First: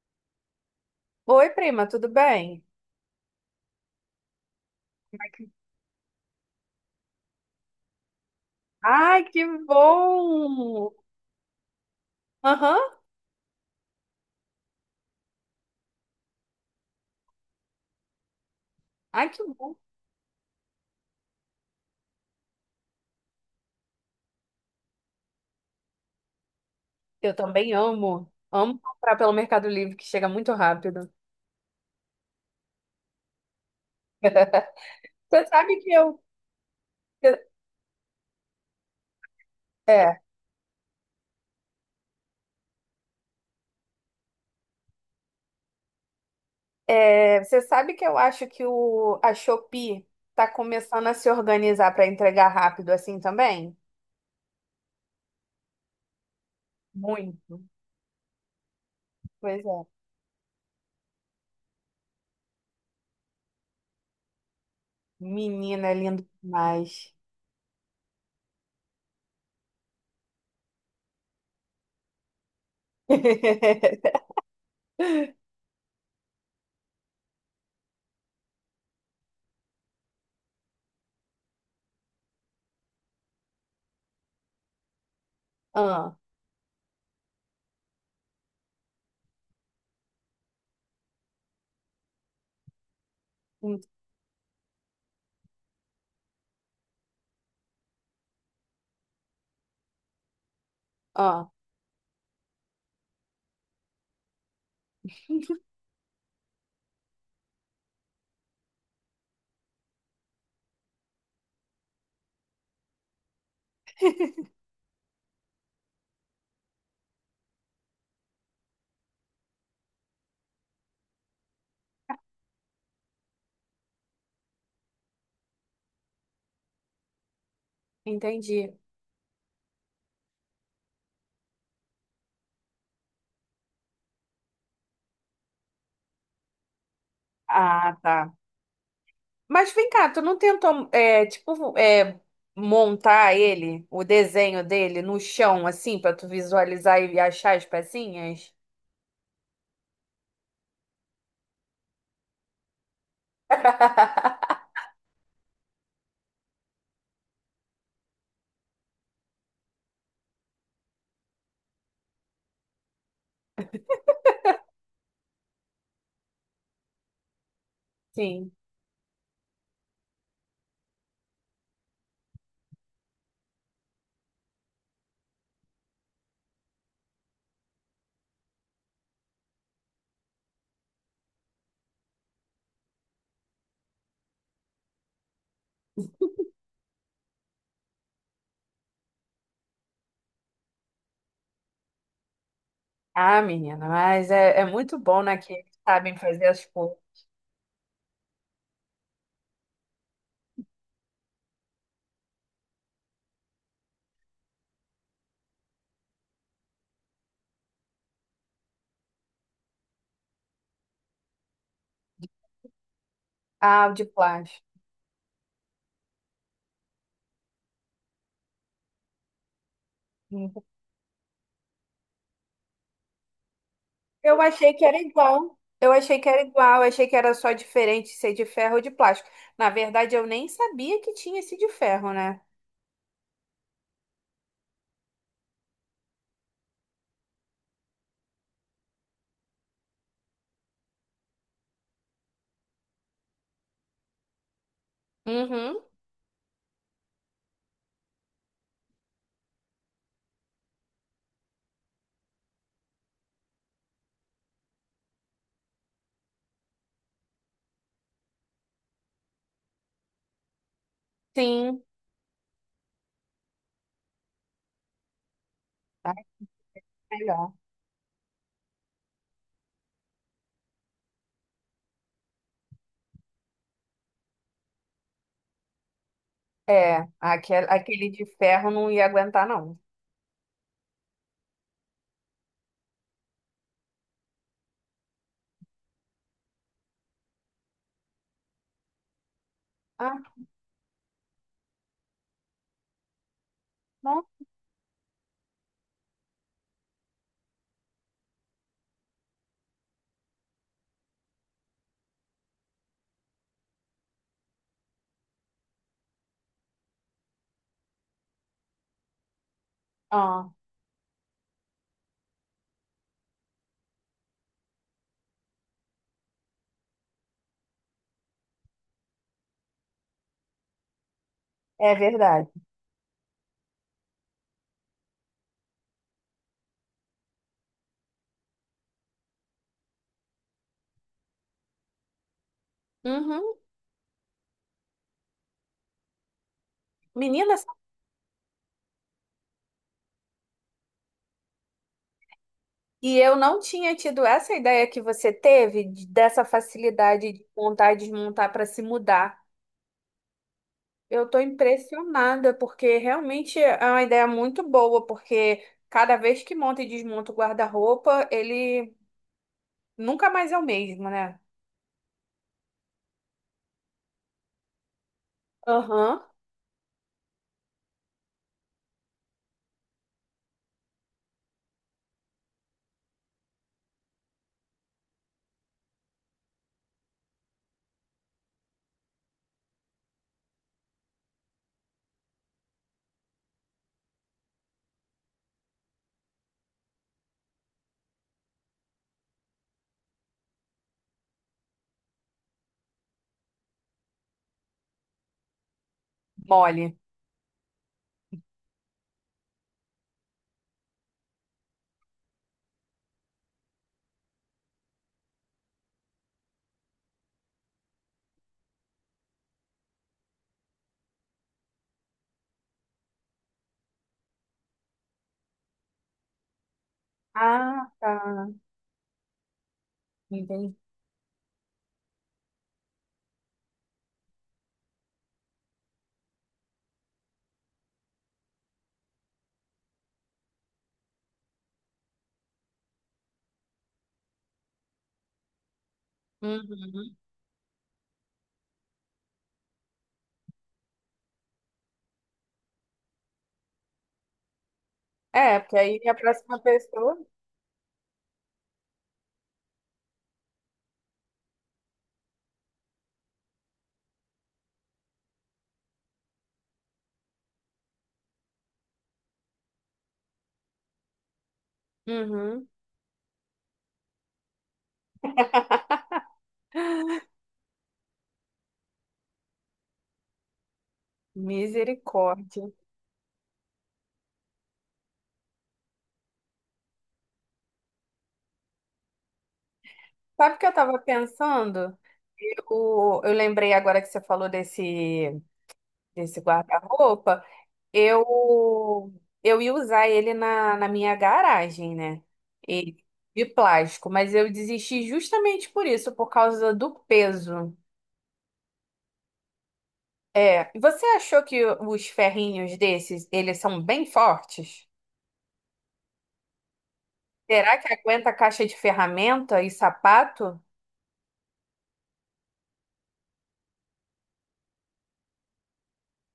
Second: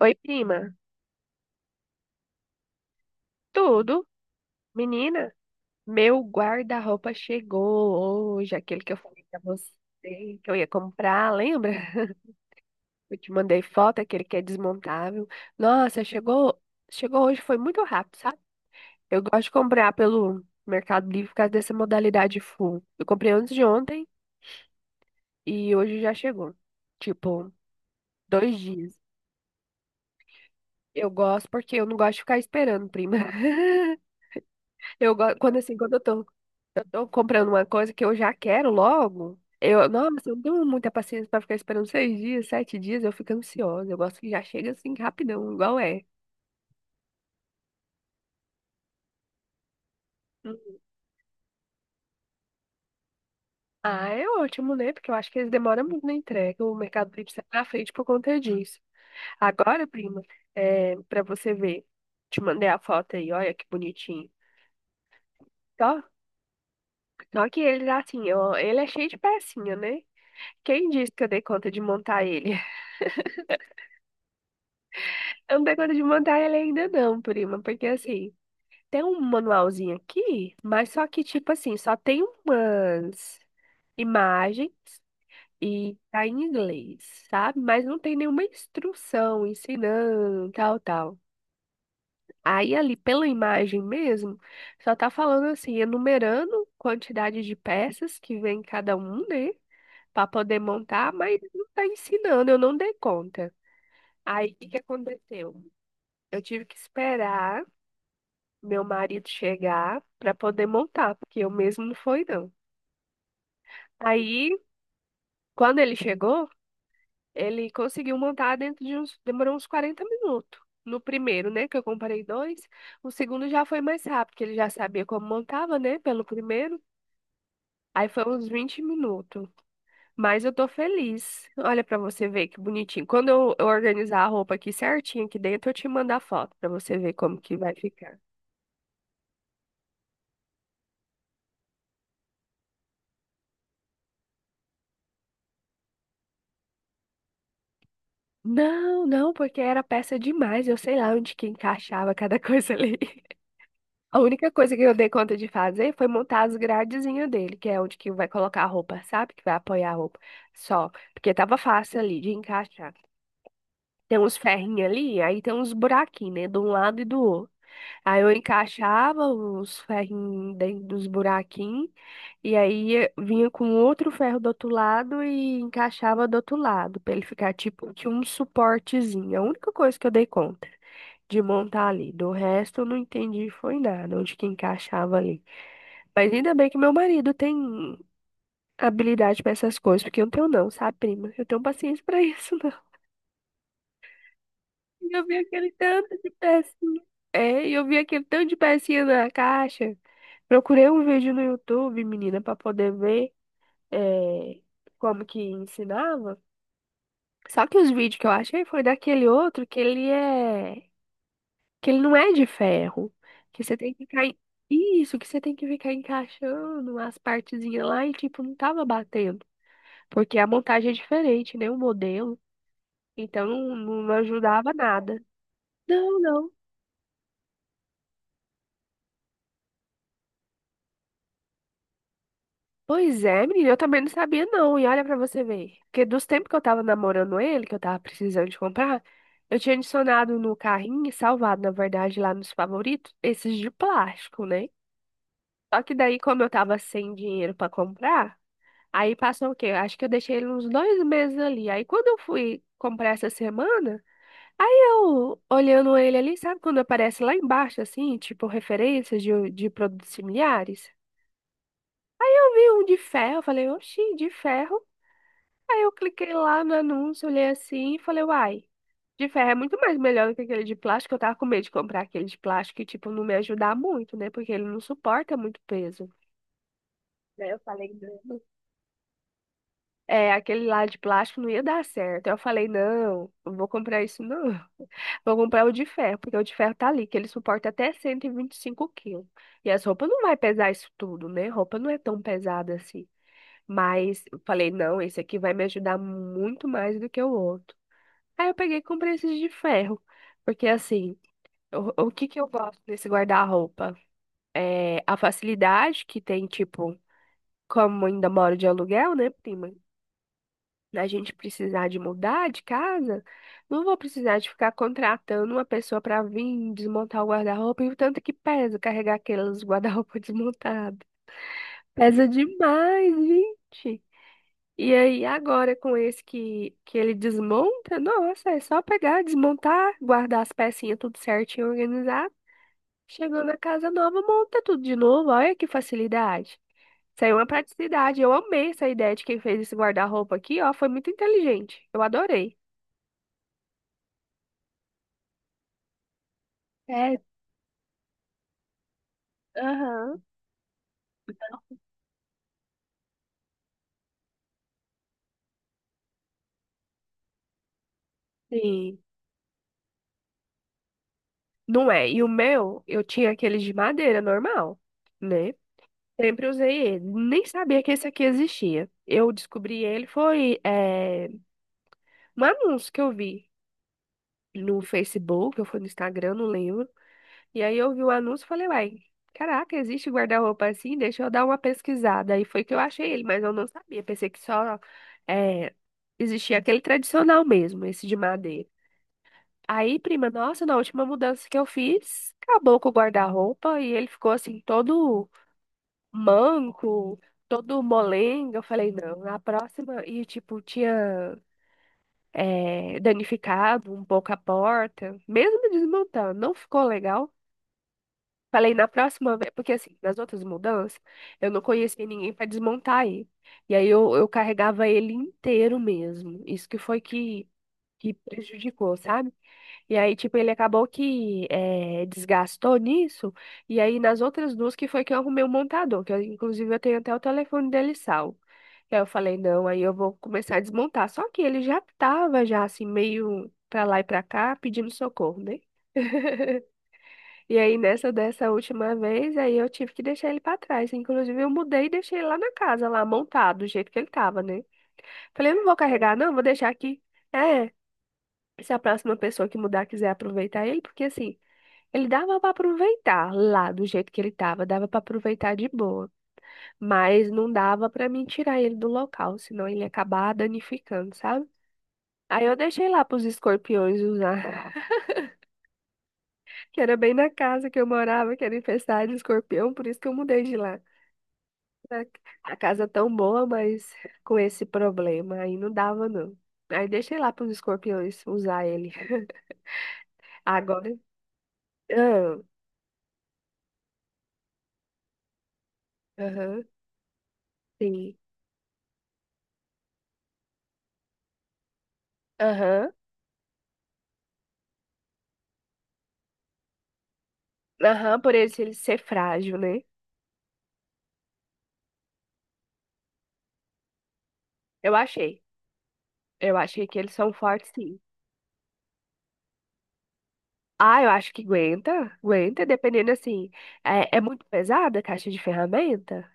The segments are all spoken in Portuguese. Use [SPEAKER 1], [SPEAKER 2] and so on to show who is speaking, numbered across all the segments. [SPEAKER 1] Oi, prima.
[SPEAKER 2] Oi, prima, tudo bem?
[SPEAKER 1] Tudo? Menina, meu guarda-roupa chegou hoje, aquele que eu
[SPEAKER 2] Ai,
[SPEAKER 1] falei pra
[SPEAKER 2] que
[SPEAKER 1] você que eu ia
[SPEAKER 2] bom!
[SPEAKER 1] comprar, lembra?
[SPEAKER 2] Aham.
[SPEAKER 1] Eu te mandei foto, aquele que é desmontável. Nossa, chegou hoje, foi muito rápido, sabe? Eu
[SPEAKER 2] Ai, que
[SPEAKER 1] gosto de
[SPEAKER 2] bom.
[SPEAKER 1] comprar pelo Mercado Livre por causa dessa modalidade full. Eu comprei antes de ontem e hoje já chegou.
[SPEAKER 2] Eu
[SPEAKER 1] Tipo,
[SPEAKER 2] também amo.
[SPEAKER 1] dois
[SPEAKER 2] Amo
[SPEAKER 1] dias.
[SPEAKER 2] comprar pelo Mercado Livre, que chega muito
[SPEAKER 1] Eu
[SPEAKER 2] rápido.
[SPEAKER 1] gosto porque eu não gosto de ficar esperando, prima. Eu gosto,
[SPEAKER 2] Você
[SPEAKER 1] quando assim,
[SPEAKER 2] sabe que
[SPEAKER 1] quando eu
[SPEAKER 2] eu.
[SPEAKER 1] tô Eu tô comprando uma coisa que eu já quero logo. Eu,
[SPEAKER 2] É,
[SPEAKER 1] nossa, eu não tenho muita paciência pra ficar esperando 6 dias, 7 dias, eu fico ansiosa. Eu gosto que já chega assim rapidão, igual é.
[SPEAKER 2] você sabe que eu acho que a Shopee tá começando a se organizar para entregar rápido assim também?
[SPEAKER 1] Ah, é ótimo, né? Porque eu acho que eles demoram muito na entrega. O Mercado Livre sai
[SPEAKER 2] Muito.
[SPEAKER 1] na frente por conta disso.
[SPEAKER 2] Pois
[SPEAKER 1] Agora,
[SPEAKER 2] é.
[SPEAKER 1] prima, para você ver, te mandei a foto aí, olha que bonitinho.
[SPEAKER 2] Menina, é
[SPEAKER 1] Só,
[SPEAKER 2] lindo demais.
[SPEAKER 1] só que ele, assim, ó, ele é cheio de pecinha, né? Quem disse que eu dei conta de montar ele? Eu não dei conta de montar ele ainda não, prima, porque assim, tem um manualzinho aqui, mas só que, tipo assim, só tem umas imagens e
[SPEAKER 2] Ah,
[SPEAKER 1] tá em inglês, sabe? Mas não tem nenhuma instrução ensinando, tal, tal. Aí ali pela imagem
[SPEAKER 2] en-
[SPEAKER 1] mesmo, só tá falando assim, enumerando quantidade de peças que vem em cada um, né? Pra poder montar, mas
[SPEAKER 2] ah,
[SPEAKER 1] não tá ensinando, eu não dei conta. Aí o que que aconteceu? Eu tive que esperar meu marido chegar pra poder montar, porque eu mesmo não fui, não. Aí, quando ele chegou, ele conseguiu montar dentro de uns, demorou uns 40 minutos. No primeiro, né, que eu comprei dois, o segundo já foi mais rápido, porque ele já sabia como montava, né, pelo primeiro. Aí foi uns
[SPEAKER 2] entendi.
[SPEAKER 1] 20 minutos. Mas eu tô feliz. Olha pra você ver que bonitinho. Quando eu organizar a roupa aqui certinho aqui dentro, eu te mando a foto pra você ver como que vai
[SPEAKER 2] Ah,
[SPEAKER 1] ficar.
[SPEAKER 2] tá. Mas vem cá, tu não tentou, tipo, montar ele, o desenho dele no chão, assim, pra tu visualizar e achar as pecinhas?
[SPEAKER 1] Não, não, porque era peça demais. Eu sei lá onde que encaixava cada coisa ali. A única coisa que eu dei conta de fazer foi montar as gradezinhas dele, que é onde que vai colocar a roupa, sabe? Que vai apoiar a roupa. Só. Porque tava fácil ali de encaixar. Tem uns ferrinhos ali, aí tem uns buraquinhos, né? De um lado e do outro. Aí eu
[SPEAKER 2] Sim.
[SPEAKER 1] encaixava os ferrinhos dentro dos buraquinhos, e aí vinha com outro ferro do outro lado e encaixava do outro lado, pra ele ficar tipo de um suportezinho. É a única coisa que eu dei conta de montar ali. Do resto, eu não entendi foi nada, onde que encaixava ali. Mas ainda bem que meu marido tem habilidade pra essas coisas, porque eu não tenho não, sabe, prima? Eu tenho paciência pra isso, não.
[SPEAKER 2] Ah, menina, mas é muito
[SPEAKER 1] E
[SPEAKER 2] bom,
[SPEAKER 1] eu vi
[SPEAKER 2] né, que eles
[SPEAKER 1] aquele tanto
[SPEAKER 2] sabem
[SPEAKER 1] de
[SPEAKER 2] fazer as coisas.
[SPEAKER 1] pecinha. É, e eu vi aquele tanto de pecinha na caixa. Procurei um vídeo no YouTube, menina, pra poder ver é, como que ensinava. Só que os vídeos que eu achei foi daquele outro que ele é, que ele não é de ferro, que você
[SPEAKER 2] Ah, o
[SPEAKER 1] tem que
[SPEAKER 2] de
[SPEAKER 1] ficar
[SPEAKER 2] plástico.
[SPEAKER 1] isso, que você tem que ficar encaixando as partezinhas lá e tipo não tava batendo. Porque a
[SPEAKER 2] Hum.
[SPEAKER 1] montagem é diferente, né? O modelo. Então não, não
[SPEAKER 2] Eu
[SPEAKER 1] ajudava
[SPEAKER 2] achei que era
[SPEAKER 1] nada.
[SPEAKER 2] igual. Eu achei
[SPEAKER 1] Não,
[SPEAKER 2] que era
[SPEAKER 1] não.
[SPEAKER 2] igual, eu achei que era só diferente ser de ferro ou de plástico. Na verdade, eu nem sabia que tinha esse de ferro, né?
[SPEAKER 1] Pois é, menina, eu também não sabia não. E olha pra você ver. Porque dos tempos que eu tava namorando ele, que eu tava precisando de comprar, eu tinha adicionado no carrinho, salvado, na verdade, lá nos favoritos, esses de plástico, né? Só
[SPEAKER 2] Uhum,
[SPEAKER 1] que daí, como eu tava sem dinheiro pra comprar, aí passou o quê? Acho que eu deixei ele uns 2 meses ali. Aí quando eu fui comprar essa semana, aí eu, olhando ele ali, sabe quando aparece lá embaixo, assim, tipo, referências de produtos similares?
[SPEAKER 2] sim.
[SPEAKER 1] Eu vi um de ferro, falei, oxi, de ferro. Aí eu
[SPEAKER 2] Ah,
[SPEAKER 1] cliquei lá no anúncio, olhei
[SPEAKER 2] melhor.
[SPEAKER 1] assim e falei, uai, de ferro é muito mais melhor do que aquele de plástico. Eu tava com medo de comprar aquele de plástico e, tipo, não me ajudar muito, né? Porque ele não suporta muito peso.
[SPEAKER 2] É,
[SPEAKER 1] Daí eu falei,
[SPEAKER 2] aquele de
[SPEAKER 1] não.
[SPEAKER 2] ferro não ia aguentar, não.
[SPEAKER 1] É, aquele lá de plástico não ia dar certo. Aí eu falei, não, não vou comprar isso não. Vou comprar o de ferro, porque o de ferro tá ali, que ele suporta até cento e vinte e cinco quilos. E as roupas não
[SPEAKER 2] Ah,
[SPEAKER 1] vai pesar isso tudo, né? Roupa não é tão pesada assim. Mas
[SPEAKER 2] não?
[SPEAKER 1] eu falei, não, esse aqui vai me ajudar muito mais do que o outro. Aí eu peguei e comprei esses de ferro. Porque assim, o que que eu gosto desse guarda-roupa? É a facilidade que tem, tipo, como ainda moro de aluguel, né, prima?
[SPEAKER 2] Ah,
[SPEAKER 1] Da gente precisar de mudar de casa, não vou precisar de ficar contratando uma pessoa para vir desmontar o guarda-roupa e o tanto que pesa carregar aqueles guarda-roupa desmontado.
[SPEAKER 2] é
[SPEAKER 1] Pesa
[SPEAKER 2] verdade.
[SPEAKER 1] demais, gente. E aí, agora com esse que ele desmonta, nossa, é só pegar, desmontar, guardar as pecinhas tudo certinho, organizar. Chegou na
[SPEAKER 2] Uhum.
[SPEAKER 1] casa nova, monta tudo de novo. Olha que facilidade. Isso aí é uma
[SPEAKER 2] Meninas,
[SPEAKER 1] praticidade. Eu amei essa ideia de quem fez esse guarda-roupa aqui, ó. Foi muito inteligente. Eu adorei.
[SPEAKER 2] e eu não tinha tido essa ideia que você teve de- dessa
[SPEAKER 1] É,
[SPEAKER 2] facilidade de montar e desmontar para se mudar.
[SPEAKER 1] aham,
[SPEAKER 2] Eu estou impressionada, porque realmente é uma ideia muito boa, porque cada vez que monta e desmonta o guarda-roupa, ele
[SPEAKER 1] sim.
[SPEAKER 2] nunca mais é o mesmo, né?
[SPEAKER 1] Não é. E o meu, eu tinha aqueles de madeira normal, né?
[SPEAKER 2] Aham.
[SPEAKER 1] Sempre usei ele. Nem sabia que esse aqui existia. Eu descobri ele foi um anúncio que eu vi no Facebook, eu fui no Instagram, não lembro. E aí eu vi o anúncio e falei, uai, caraca, existe guarda-roupa assim? Deixa eu dar uma pesquisada. Aí foi que eu achei ele, mas eu não sabia. Pensei que só é, existia aquele tradicional mesmo, esse de madeira. Aí, prima, nossa, na última mudança que eu fiz, acabou com o guarda-roupa e ele ficou assim, todo
[SPEAKER 2] Mole.
[SPEAKER 1] manco, todo molenga. Eu falei, não, na próxima. E, tipo, tinha danificado um pouco a porta, mesmo desmontando, não ficou legal. Falei, na próxima vez, porque assim, nas outras mudanças, eu não conhecia ninguém para desmontar aí. E aí eu carregava ele inteiro mesmo. Isso que foi que,
[SPEAKER 2] Ah,
[SPEAKER 1] que
[SPEAKER 2] tá.
[SPEAKER 1] prejudicou, sabe? E aí, tipo, ele
[SPEAKER 2] Entendi.
[SPEAKER 1] acabou que desgastou nisso. E aí, nas outras duas, que foi que eu arrumei o montador, que eu, inclusive eu tenho até o telefone dele salvo. E aí eu falei, não, aí eu vou começar a desmontar. Só que ele já tava, já assim, meio pra lá e pra cá, pedindo socorro, né?
[SPEAKER 2] Uhum.
[SPEAKER 1] E aí, nessa dessa última vez, aí eu tive que deixar ele pra trás. Inclusive, eu mudei e deixei ele lá na casa, lá montado, do jeito que ele tava, né? Falei, eu
[SPEAKER 2] É,
[SPEAKER 1] não vou
[SPEAKER 2] porque aí a
[SPEAKER 1] carregar, não, vou
[SPEAKER 2] próxima
[SPEAKER 1] deixar aqui.
[SPEAKER 2] pessoa.
[SPEAKER 1] É. Se a próxima pessoa que mudar quiser aproveitar ele, porque assim. Ele dava para aproveitar lá do jeito que ele tava, dava para aproveitar de boa, mas não dava para mim tirar ele do local, senão ele ia acabar danificando, sabe? Aí eu
[SPEAKER 2] Uhum.
[SPEAKER 1] deixei lá pros escorpiões usar, que era bem na casa que eu morava, que era infestada de escorpião, por isso que eu mudei de lá. A a
[SPEAKER 2] Misericórdia.
[SPEAKER 1] casa tão boa, mas com esse problema, aí não dava não. Aí deixei lá pros escorpiões usar ele.
[SPEAKER 2] Sabe o que eu
[SPEAKER 1] Agora,
[SPEAKER 2] estava pensando?
[SPEAKER 1] ah,
[SPEAKER 2] Eu lembrei agora que você falou desse
[SPEAKER 1] aham,
[SPEAKER 2] guarda-roupa.
[SPEAKER 1] sim,
[SPEAKER 2] Eu, eu ia usar ele na minha garagem, né?
[SPEAKER 1] aham.
[SPEAKER 2] E, de plástico, mas eu desisti justamente por isso, por causa do peso.
[SPEAKER 1] Aham, por ele ser frágil, né?
[SPEAKER 2] É, você achou que os ferrinhos desses, eles são bem fortes?
[SPEAKER 1] Eu achei. Eu achei que eles são fortes,
[SPEAKER 2] Será que
[SPEAKER 1] sim.
[SPEAKER 2] aguenta caixa de ferramenta e sapato?
[SPEAKER 1] Ah, eu acho que aguenta. Aguenta, dependendo assim. É, é muito pesada a caixa de ferramenta.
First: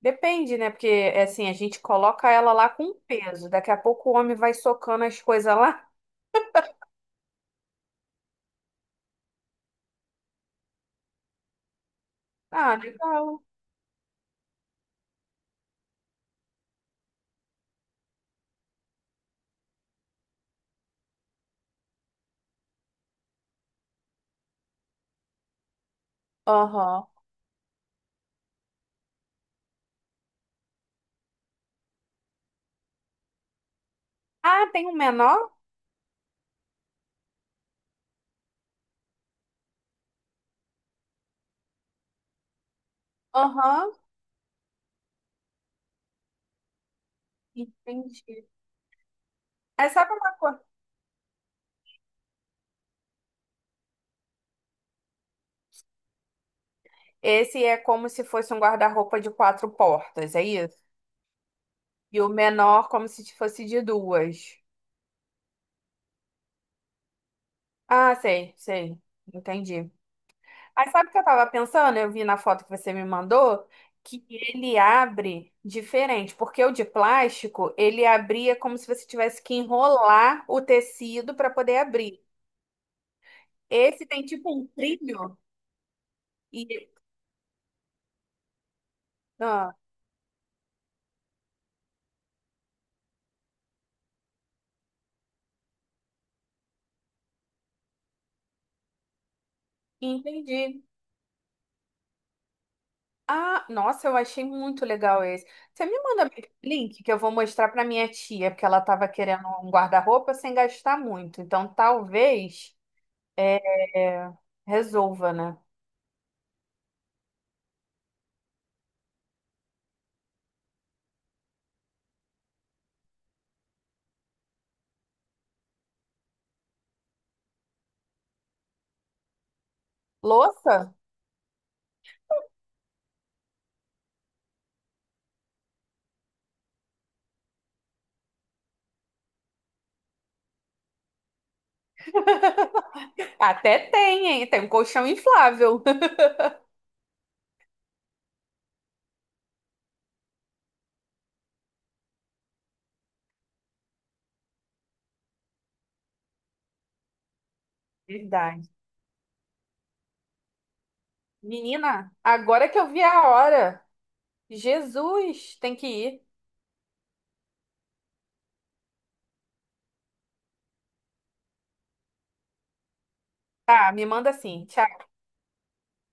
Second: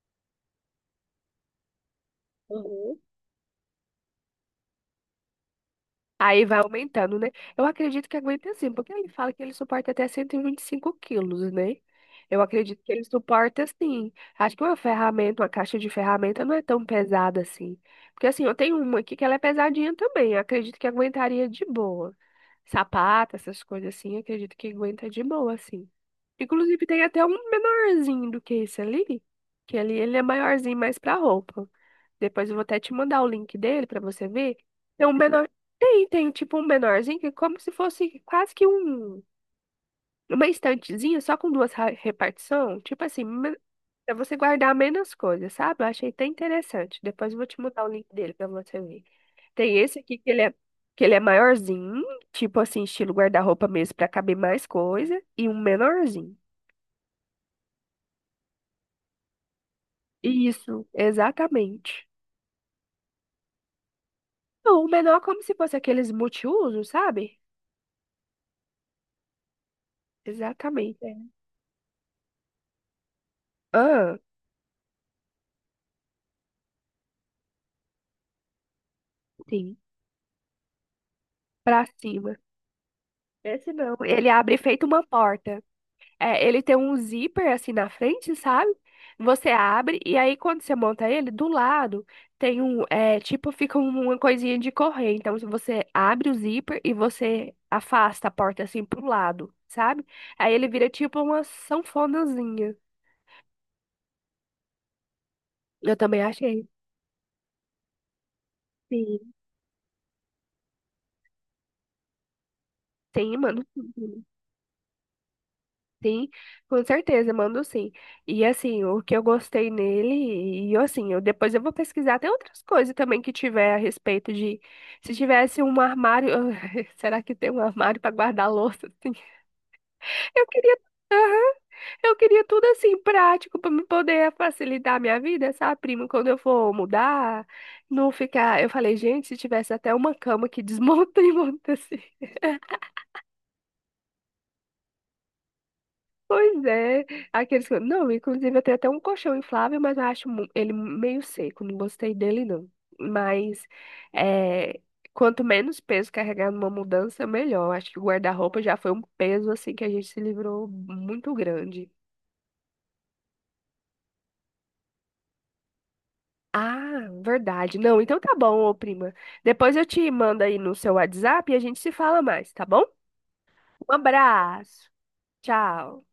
[SPEAKER 2] Depende, né? Porque, é assim, a gente coloca ela lá com
[SPEAKER 1] Uhum.
[SPEAKER 2] peso. Daqui a pouco o homem vai socando as coisas lá.
[SPEAKER 1] Aí vai aumentando, né? Eu acredito que aguenta sim, porque ele fala que ele suporta até 125 quilos, né? Eu
[SPEAKER 2] Ah,
[SPEAKER 1] acredito que ele
[SPEAKER 2] legal.
[SPEAKER 1] suporta sim. Acho que uma ferramenta, uma caixa de ferramenta não é tão pesada assim. Porque assim, eu tenho uma aqui que ela é pesadinha também. Eu acredito que aguentaria de boa. Sapato, essas coisas assim, eu acredito que aguenta de boa, assim. Inclusive, tem
[SPEAKER 2] Aham.
[SPEAKER 1] até um menorzinho do que esse ali, que ali ele é maiorzinho mais pra roupa. Depois eu vou até te mandar o link dele pra você ver.
[SPEAKER 2] Ah, tem um
[SPEAKER 1] Tem um menor,
[SPEAKER 2] menor?
[SPEAKER 1] tem tipo um menorzinho que é como se fosse quase que um uma estantezinha só com duas repartição, tipo assim,
[SPEAKER 2] Aham.
[SPEAKER 1] pra você guardar menos coisas, sabe? Eu achei até interessante. Depois eu vou te mandar o link
[SPEAKER 2] Entendi.
[SPEAKER 1] dele pra você ver. Tem
[SPEAKER 2] Mas
[SPEAKER 1] esse
[SPEAKER 2] sabe
[SPEAKER 1] aqui
[SPEAKER 2] uma coisa?
[SPEAKER 1] que ele é maiorzinho, tipo assim, estilo guarda-roupa mesmo, pra caber mais coisa, e um menorzinho.
[SPEAKER 2] Esse é como se fosse um guarda-roupa de quatro portas, é isso?
[SPEAKER 1] Isso, exatamente.
[SPEAKER 2] E o menor como se fosse de duas.
[SPEAKER 1] Não, o menor é como se fosse aqueles multiuso sabe?
[SPEAKER 2] Ah, sei, sei. Entendi. Aí
[SPEAKER 1] Exatamente.
[SPEAKER 2] sabe o
[SPEAKER 1] É.
[SPEAKER 2] que eu tava pensando? Eu vi na foto que você me mandou
[SPEAKER 1] Ah,
[SPEAKER 2] que ele abre diferente, porque o de plástico, ele abria como se você tivesse que
[SPEAKER 1] sim,
[SPEAKER 2] enrolar o tecido para poder
[SPEAKER 1] pra
[SPEAKER 2] abrir.
[SPEAKER 1] cima. Esse não,
[SPEAKER 2] Esse tem
[SPEAKER 1] ele
[SPEAKER 2] tipo
[SPEAKER 1] abre
[SPEAKER 2] um
[SPEAKER 1] feito uma
[SPEAKER 2] trilho
[SPEAKER 1] porta. É, ele
[SPEAKER 2] e
[SPEAKER 1] tem um zíper assim na frente, sabe? Você
[SPEAKER 2] ah,
[SPEAKER 1] abre e aí quando você monta ele, do lado tem um, é, tipo, fica uma coisinha de correr. Então, se você abre o zíper e você afasta a porta assim pro lado, sabe? Aí ele
[SPEAKER 2] entendi.
[SPEAKER 1] vira tipo uma sanfonazinha.
[SPEAKER 2] Ah, nossa, eu achei muito legal esse. Você me
[SPEAKER 1] Eu também
[SPEAKER 2] manda
[SPEAKER 1] achei.
[SPEAKER 2] link que eu vou mostrar para minha tia, porque ela tava
[SPEAKER 1] Sim.
[SPEAKER 2] querendo um guarda-roupa sem gastar muito. Então talvez
[SPEAKER 1] Sim, mano.
[SPEAKER 2] é, resolva, né?
[SPEAKER 1] Sim, com certeza, mando sim. E assim, o que eu gostei nele, e assim, eu depois eu vou pesquisar até outras coisas também que tiver a respeito de se tivesse um armário, será que tem um armário para guardar louça assim? Eu queria,
[SPEAKER 2] Louça?
[SPEAKER 1] aham, eu queria tudo assim prático para me poder facilitar a minha vida, sabe, primo, quando eu for mudar, não ficar, eu falei, gente, se tivesse até uma cama que desmonta e monta assim.
[SPEAKER 2] Até tem, hein? Tem um colchão inflável.
[SPEAKER 1] Pois é, aqueles que... Não, inclusive eu tenho até um colchão inflável, mas eu acho ele meio seco, não gostei dele não. Mas é, quanto menos peso carregar numa mudança, melhor. Acho que o guarda-roupa
[SPEAKER 2] Verdade.
[SPEAKER 1] já foi um peso assim que a gente se livrou muito grande.
[SPEAKER 2] Menina, agora que eu vi a hora, Jesus, tem que ir.
[SPEAKER 1] Ah, verdade. Não, então tá bom, ô prima. Depois eu te mando aí no seu WhatsApp e a gente se fala mais, tá bom?
[SPEAKER 2] Tá,
[SPEAKER 1] Um
[SPEAKER 2] me manda assim.
[SPEAKER 1] abraço.
[SPEAKER 2] Tchau.
[SPEAKER 1] Tchau.